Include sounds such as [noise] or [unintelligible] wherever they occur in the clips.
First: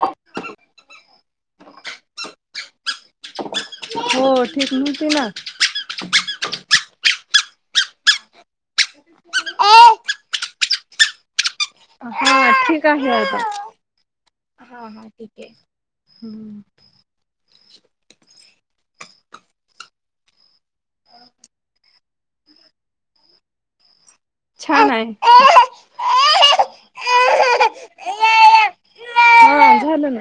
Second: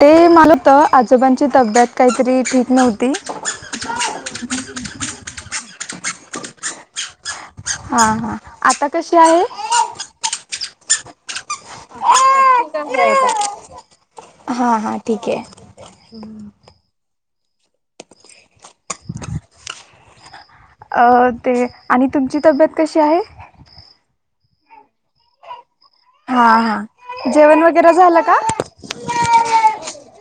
ते मालत आजोबांची तब्येत काहीतरी ठीक नव्हती. हो ठीक [inaudible] तिला हा हा आता कशी आहे. हा ठीक आहे आता. हा हा ठीक आहे हम्म अ ते आणि तुमची तब्येत कशी आहे. छान हाय. हा हा जेवण वगैरे झालं का. हा झालं ना.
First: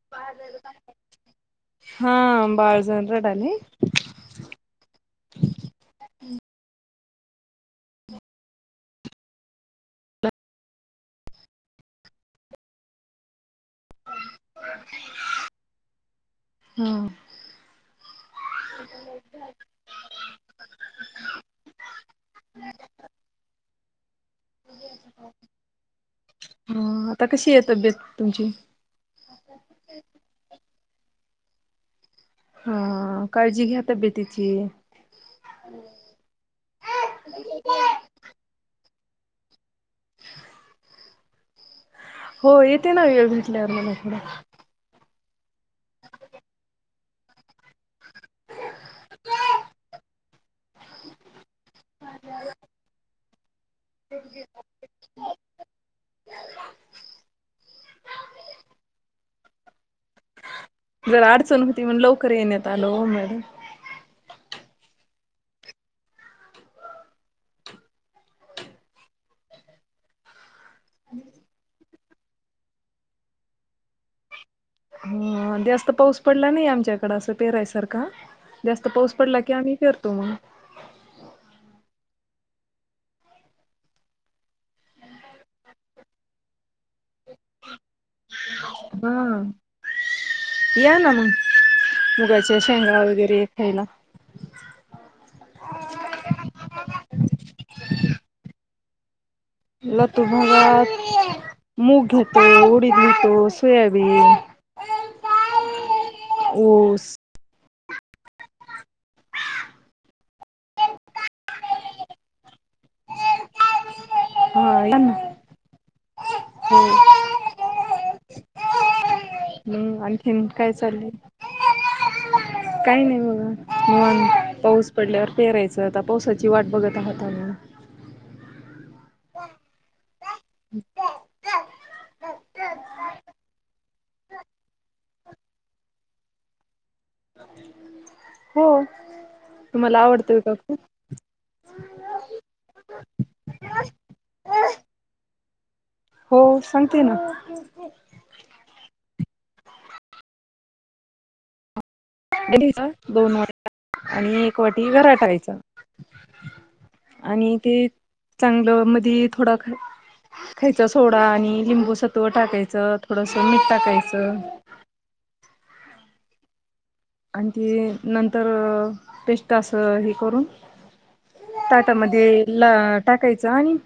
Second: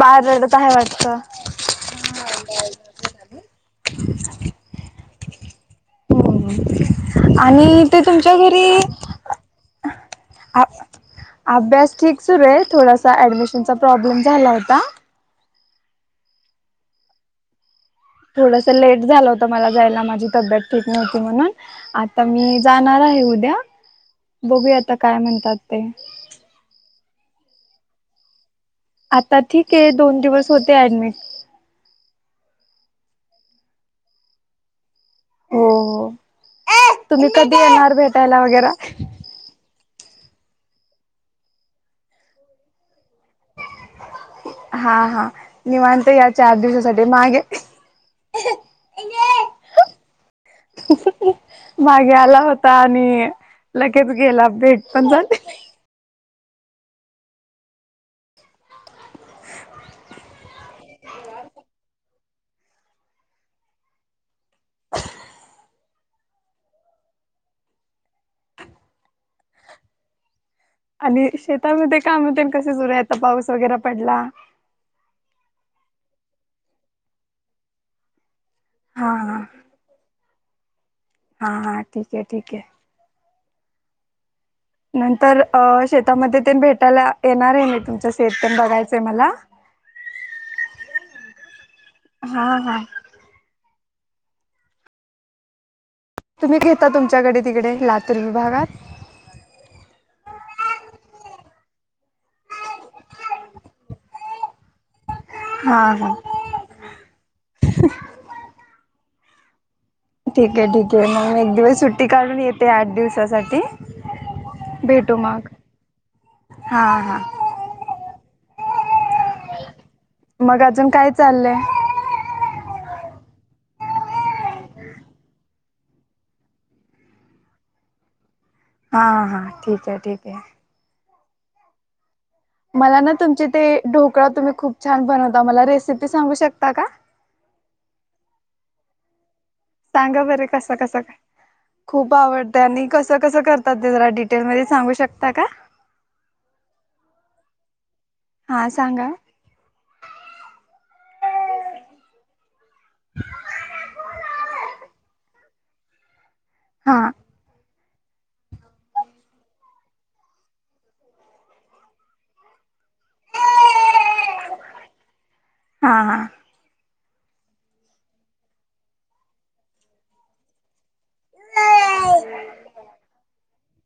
बाळ रडत आहे वाटतं. हा बाळ जरा रडालय. हम्म. आणि ते तुमच्या घरी आ अभ्यास ठीक सुरू आहे थोडासा ऍडमिशनचा प्रॉब्लेम झाला होता. हम्म थोडस लेट झालं होतं मला जायला माझी तब्येत ठीक नव्हती म्हणून आता मी जाणार आहे उद्या. बघूया आता काय म्हणतात ते. हा आता कशी आहे तब्येत तुमची. आता ठीक आहे दोन दिवस होते ऍडमिट. ह काळजी घ्या तब्येतिची हो हो तुम्ही कधी येणार भेटायला वगैरा. हो येते ना वेळ भेटल्यावर मला थोडं. हा हा निवांत या चार दिवसासाठी मागे [inaudible] मागे आला होता आणि लगेच गेला भेट पण झाली नाई. जरा अडचण हुती म्हण लवकर येण्यात आलो ओ मॅडम. आणि शेतामध्ये काम तेन कस सुरूय आता पाऊस वगैरे पडला. हा जास्त पाऊस पडला नाही आमच्याकडं असं पेरायसारखा. जास्त हा पाऊस हा पडला की आम्ही पेरतो मंग. हा हा ठीक आहे ठीक आहे. नंतर अ शेतामध्ये तेन भेटायला येणार आहे मी तुमचं शेत तेन बघायचंय मला. हा. [inaudible] या ना मग हा मुगाच्या हा शेंगा वगैरे खायला. [inaudible] तुम्ही घेता तुमच्याकडे तिकडे लातूर विभागात. लातू भागात मूग घेतो, उडीद घेतो, सोयाबीन हा ह ऊस [inaudible] ठीक आहे ठीके आहे मग मी एक दिवस सुट्टी काढून येते आठ दिवसासाठी. हा या भेटू ना. मग हो. हा हा. मग आणखीन मग काय अजून चालले? चाललंय काही नाही बघा निवांत. पाऊस पडल्यावर पेरायचं, आता पावसाची वाट बघत आहात आम्ही. हा हा हा ठीक आहे ठीक आहे मला ना तुमचे ते ढोकळा तुम्ही खूप छान बनवता मला रेसिपी सांगू शकता का? [inaudible] होम सांगा बर कसा कसा काय खूप आवडत आणि कसं कसं करतात ते जरा डिटेलमध्येध्ये सांगू शकता का हो सांगते ना हा सांगा दोन वाट आणि एक वाटी घराटायचा हां आणि ते चांगलं मध्ये थोडा खायचं सोडा आणि लिंबू सत्व टाकायचं थोडस मिीठ टाकायचं हां हां आणि ती नंतर पेस्ट असं हे करून ताटामध्ये ला टाकायच आणि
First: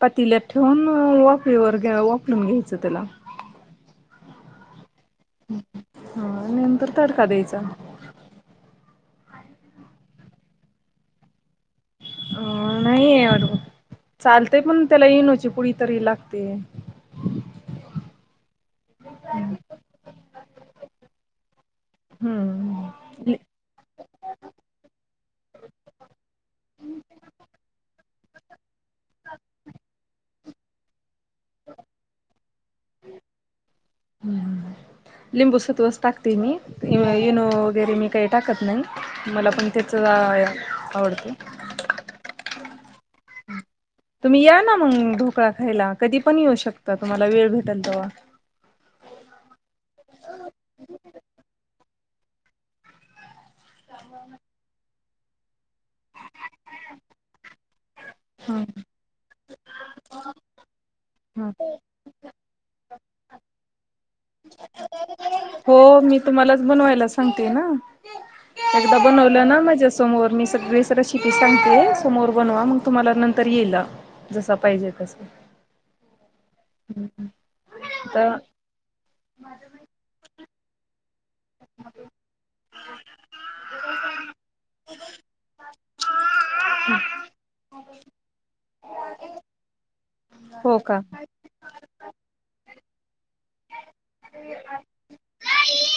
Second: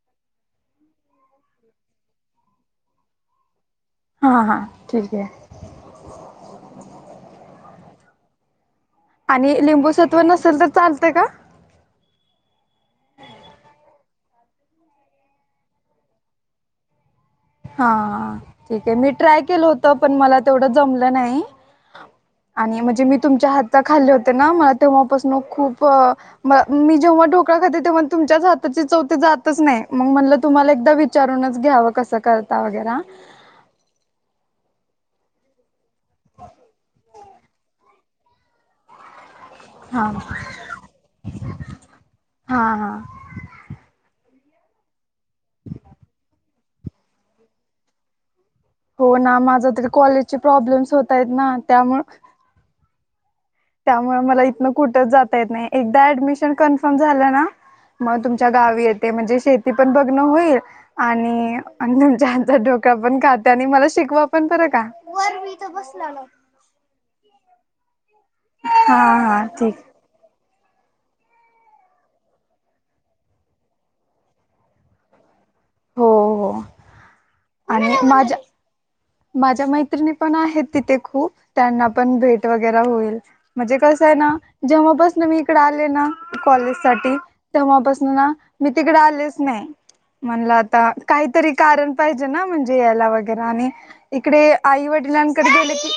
पातिल्यात ठेवून वाकरीवर वाकलून घ्यायचं त्याला हा हा हा नंतर तडका द्यायचा आणि लिंबू सत्व नसेल तर चालतं का अ नाही आहेर चालतेय पण त्याला येईन होते पुढ तरी लागते हा ठीक आहे मी ट्राय केलं होत पण मला तेवढं जमलं नाही हम्म आणि म्हणजे मी तुमच्या हातात खाल्ले होते ना मला तेव्हापासून खूप म मी जेव्हा डोक तुमच्या हाताची चौथी जातच नाही मग म्हण तुम्हाला एकदा विचारूनच घ्याव कस करता वगैरे लिंबू सतवस टाकते मी येनो वगैरे मी काही टाकत नाही मला पण तेच हा जा आवडत हा हा तुम्ही या ना मग ढोकळा खायला कधी पण येऊ शकता तुम्हाला वेळ भेटेल तेव्हा हो ना माझ तरी कॉलेजचे प्रॉब्लेम्स होतय ना त्यामु त्यामुळे मला इथन कुठंच जाता येत नाही एकदा ऍडमिशन कन्फर्म झालं ना मग तुमच्या ह गावी येते म्हणजे शेती पण बग्न होईल आणि तुमच्या पण खात आणि मला शिकवा पण बरं का वर मी इथं हो मी बसलेलो. तुम्हालाच बनवायला सांगते ना एकदा हा हा बनवलं ना ठीक माझ्या समोर मी सगळ वसर शती सांगतेय समोर बनवा मग तुम्हाला नंतर येईला जसा पाहिजे तस हो हो आणि तर माझ्या माझ्या मैत्रिणी पण आहेत तिथे खूप त्यांना पण भेट वगैर होईल म्हणजे कस आहे ना जेव्हापास मी इकडे आले ना कॉलेज साठी तेव्हापासून ना मी तिकडे आलेच नाही म्हणला हो आता का काहीतरी कारण पाहिजे ना म्हणजे यायला वगैे आणि इकडे आई वडिलांकडे गेले की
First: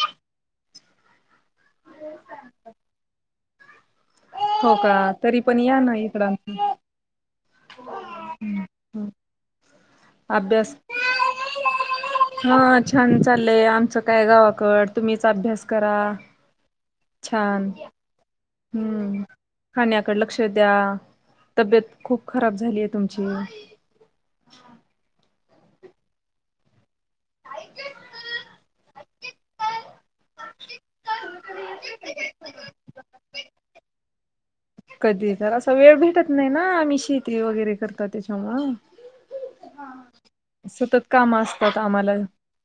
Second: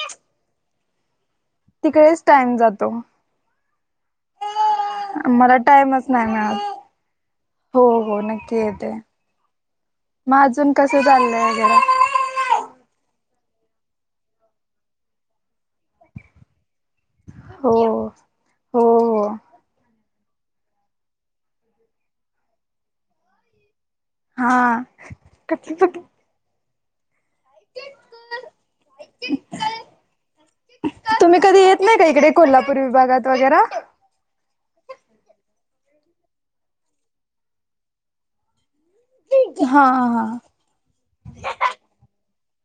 तिकडेच टाइम जातो हो का तरी मला पण या ना टाइमच नाही इकड मिळत हो हो हो नक्की येते. मग अभ्यास अजून कसं चाललंय वगैरे हा छान चाललंय आमचं काय गावाकड तुम्हीच अभ्यास करा छान हो हो हूं हो खाण्यात कड लक्ष द्या. तब्येत खूप खराब झालीय तुमची. हा [unintelligible] तुम्ही कधी येत नाही का इकडे कोल्हापूर विभागात वगैरा? कधी तर असा वेळ भेटत नाही ना आम्ही शेती वगैरे करता त्याच्यामुळ. हा हा सतत काम असतात आम्हाला.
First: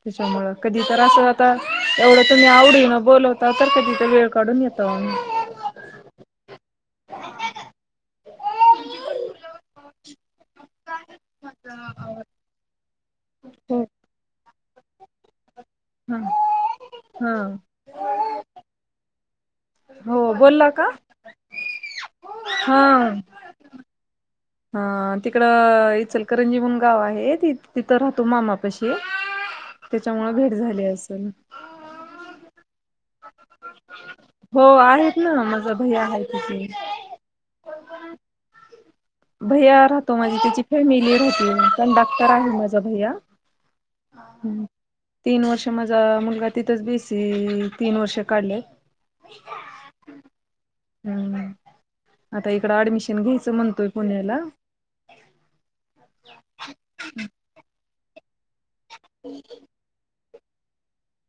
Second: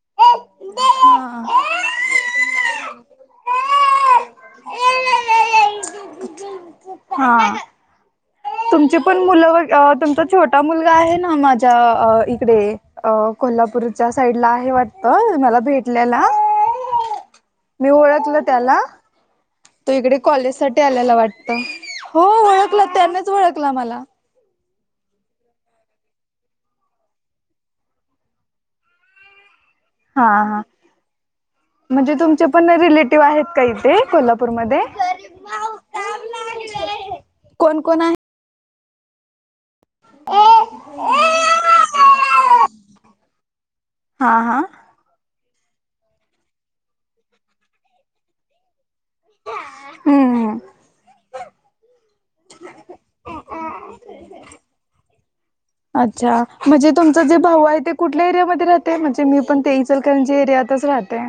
त्याच्यामुळ कधी तर असं हा आता एवढं तुम्ही आवडीन बोलवता तर कधी तर वेळ काढून येताव. [unintelligible] हा. तुमची पण मुलं व तुमचा छोटा मुलगा आहे ना माझ्या इकडे अ हो कोल्हापूरच्या साईडला आहे वाटतं मला हा भेटल्याला हा मी ओळखल त्याला तो इकडे हो कॉलेज बोलला साठी का आल्याला वाटत हो ओळखल त्यानेच ओळखल मला. ह तिकड इचलकरंजी म्हणून गाव आहे त तिथं राहतो मामापाशी. त्याच्यामुळे हां भेट हां झाली असेल म्हजे तुमचे पण रिलेटी हो आहेत ना माझा भय्या हाय तिथे. कोण कोण हाय? भैया राहतो माझी त्याची फॅमिली राहते पण डाक्टर आहे माझा भैया. हा हा. तीन वर्ष माझा मुलगा तिथंच बी सी तीन वर्षे काढलेत. हम्म हम्म आता इकडं ऍडमिशन घ्यायचं म्हणतोय. पुण्याला अच्छा म्हजे तुमच जे भाऊ आहे ते कुठल्या एरिया म ते राहते म्हणजे मी पण ते इचलकरंजी एरियातच राहते.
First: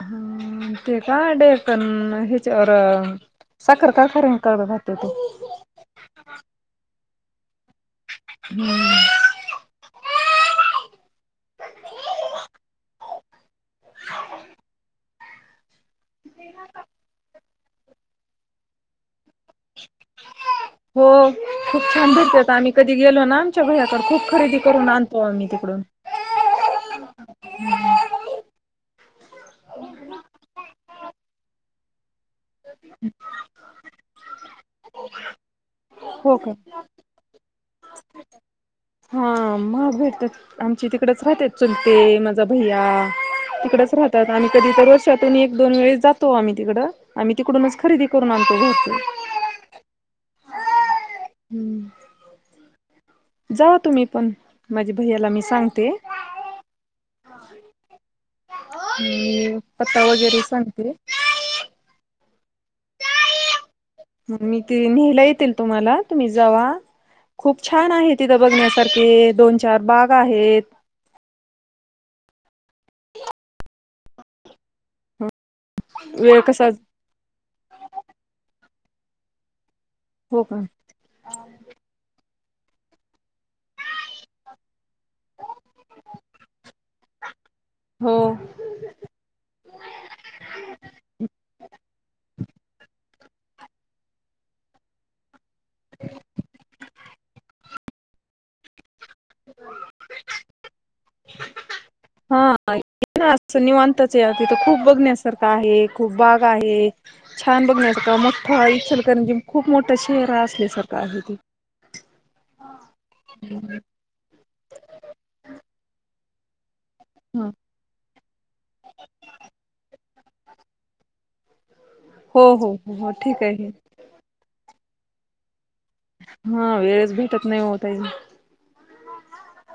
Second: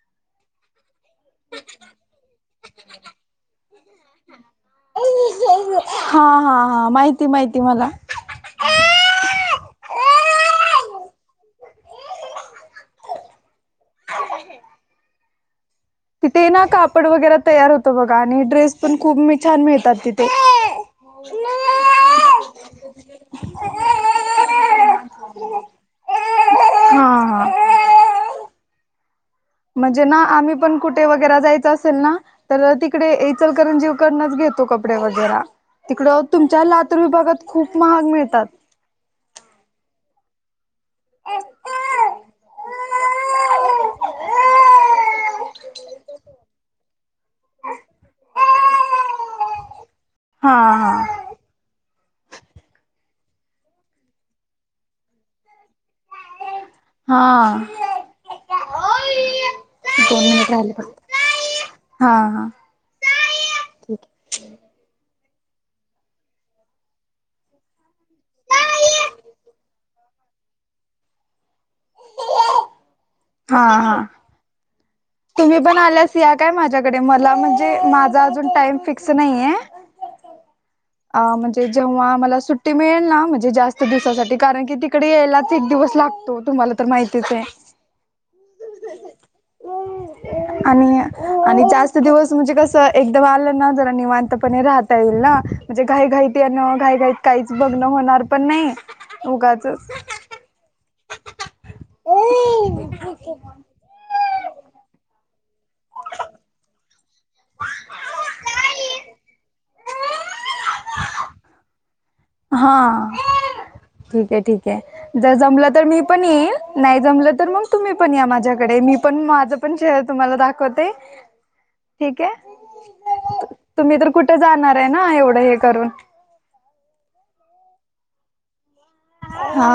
हूं ते का डेकण हच्यावर अ साखर कारखाऱ्यान कार राहत तो. हा हा हा माहिती माहि हम्म तिथे ना कापड वगैरा तयार होतं बघा आणि ड्रेस पण खूप मी छान मिळतात तिथे. हो हा खूप छान भेटत्यात आम्ही कधी गेलो ना आमच्या भैयाकड खूप खरेदी करून आणतो आम्ही. तिकडून. हा हा. कुठे वगैरा जायचं असेल ना तर तिकडे इचलकरंजीव कडनाच घेतो कपडे वगैरा. तिकडं हो का? तुमच्या लातूर विभागात खूप महाग मिळतात. हा महाग भेटत्यात. आमची तिकडेच राहते चुलते माझा भैया तिकडच राहतात आम्ही कधी तर अस षातून एक दोन वेळीस जातो आम्ही तिकड आम्ही तिकडूनच खरेदी करून आणतो घरचे. हा हा. जावा तुम्ही पण माझ्या भैयाला मी सांगते. हां. नी पत्ता वगैरे मिनिट राहिले सांगते. फक्त [unintelligible] मी ते न्हेयला येतील तुम्हाला तुम्ही जावा. खूप छान आहे तिथं आहे. बघण्यासारखे दोन चार बाग आहेत. हा हा. तुम्ही पण आल्यास या वेळ काय कसा माझ्याकडे मला म्हणजे माझा अजून टाइम फिक्स नाइये. हो का अ म्हणजे जेव्हा मला सुट्टी मिळेल ना म्हणजे जास्त दिवसासाठी कारण कि ती कडे यायलाच एक दिवस लागतो तुम्हाला तर माहितीच हाय. हो आणि आणि जास्त दिवस म्हणजे कस एकदा वालं ना जरा निवांतपणे राहता येईल ना म्हणजे घाई घाईती येन घाई घाईत काहीच बघण होणार पण नाही उगाचच हा हाय कनई असं हा निवांताच या तिथं खूप बघण्यासारखं आहे खूप बागा आहेत छान बघण्यासारखं मोठ आहे ईचलकरंजी न खूप मोठा शहर असल्यासारखा आहे ते हो का हा ठीक आहे ठीक आहे जर जमलं तर मी पण येईन नाही जमलं तर ह मग तुम्ही पण या माझ्या झ्याकडे मी पण माझं पण शहर तुम्हाला दाखवते ठीक हो हो हो हो ठीक आहे आहे तुम्ही तर कुठे जाणार आहे ना एवढं हे करून हा वेळेच भेटत नाही ओ ताई हा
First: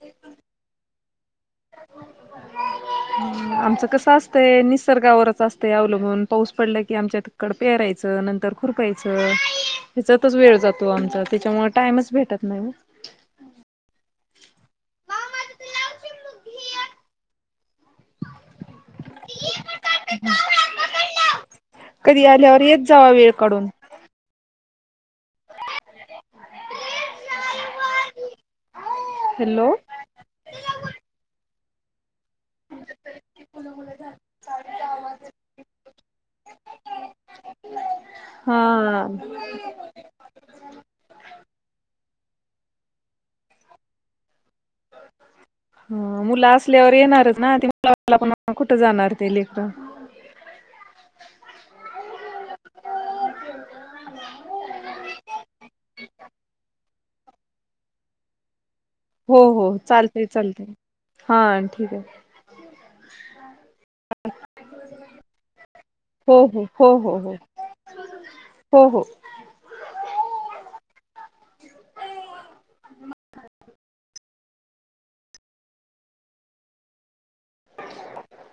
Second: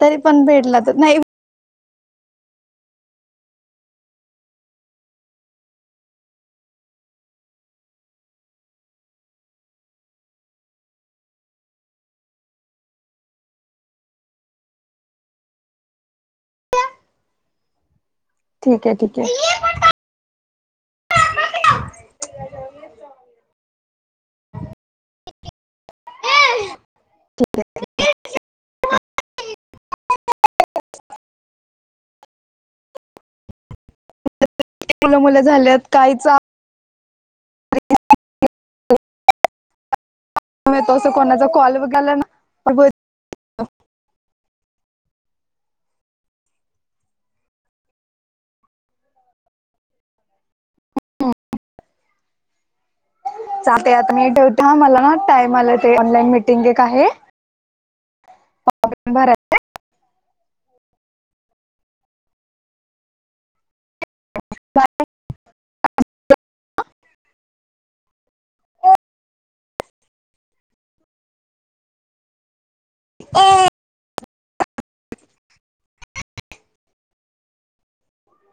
तरी पण भेटला तर नाही हम्म आमचं कसं असतंय निसर्गावरच असतय अवलंबून पाऊस पडला की आमच्या इकडं पेहरायचं नंतर खुरपायचं त्याच्यातच वेळ जातो आमचा त्याच्यामुळे टाईमच भेटत नाही ह ठीक आहे ठीक आहे कधी आल्यावर येत जावा वेळ काढून ठीक आहे ठीक आहे हॅलो आमच्या कड मुळं झाल्यात कालचा हा तो अस कोणाचा कॉल बघाला ना तर देतात ना ह मुलं असल्यावर येणारच ना ते आपण नाही म्हटल्यावर कुठं जाणार ती लेकरं तेच तर आहेच चालतय आता ताई ठेवते ह मला ना टाइम आला ते ऑनलाईन मिटिंग एक आहे हो हो हो चालतय चालतय हा ठीक आहे जायाच हो हो हो हो हो हो हो ठिक आहे अय कशाला केल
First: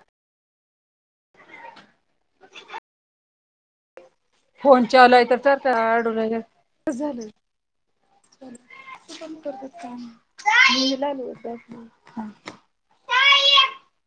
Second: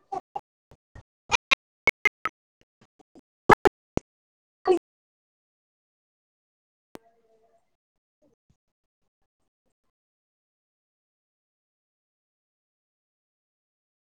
फोन चालू हाय ईथ तर चावट झालय.. हो झालय किती कामी करतात काय माहित. ह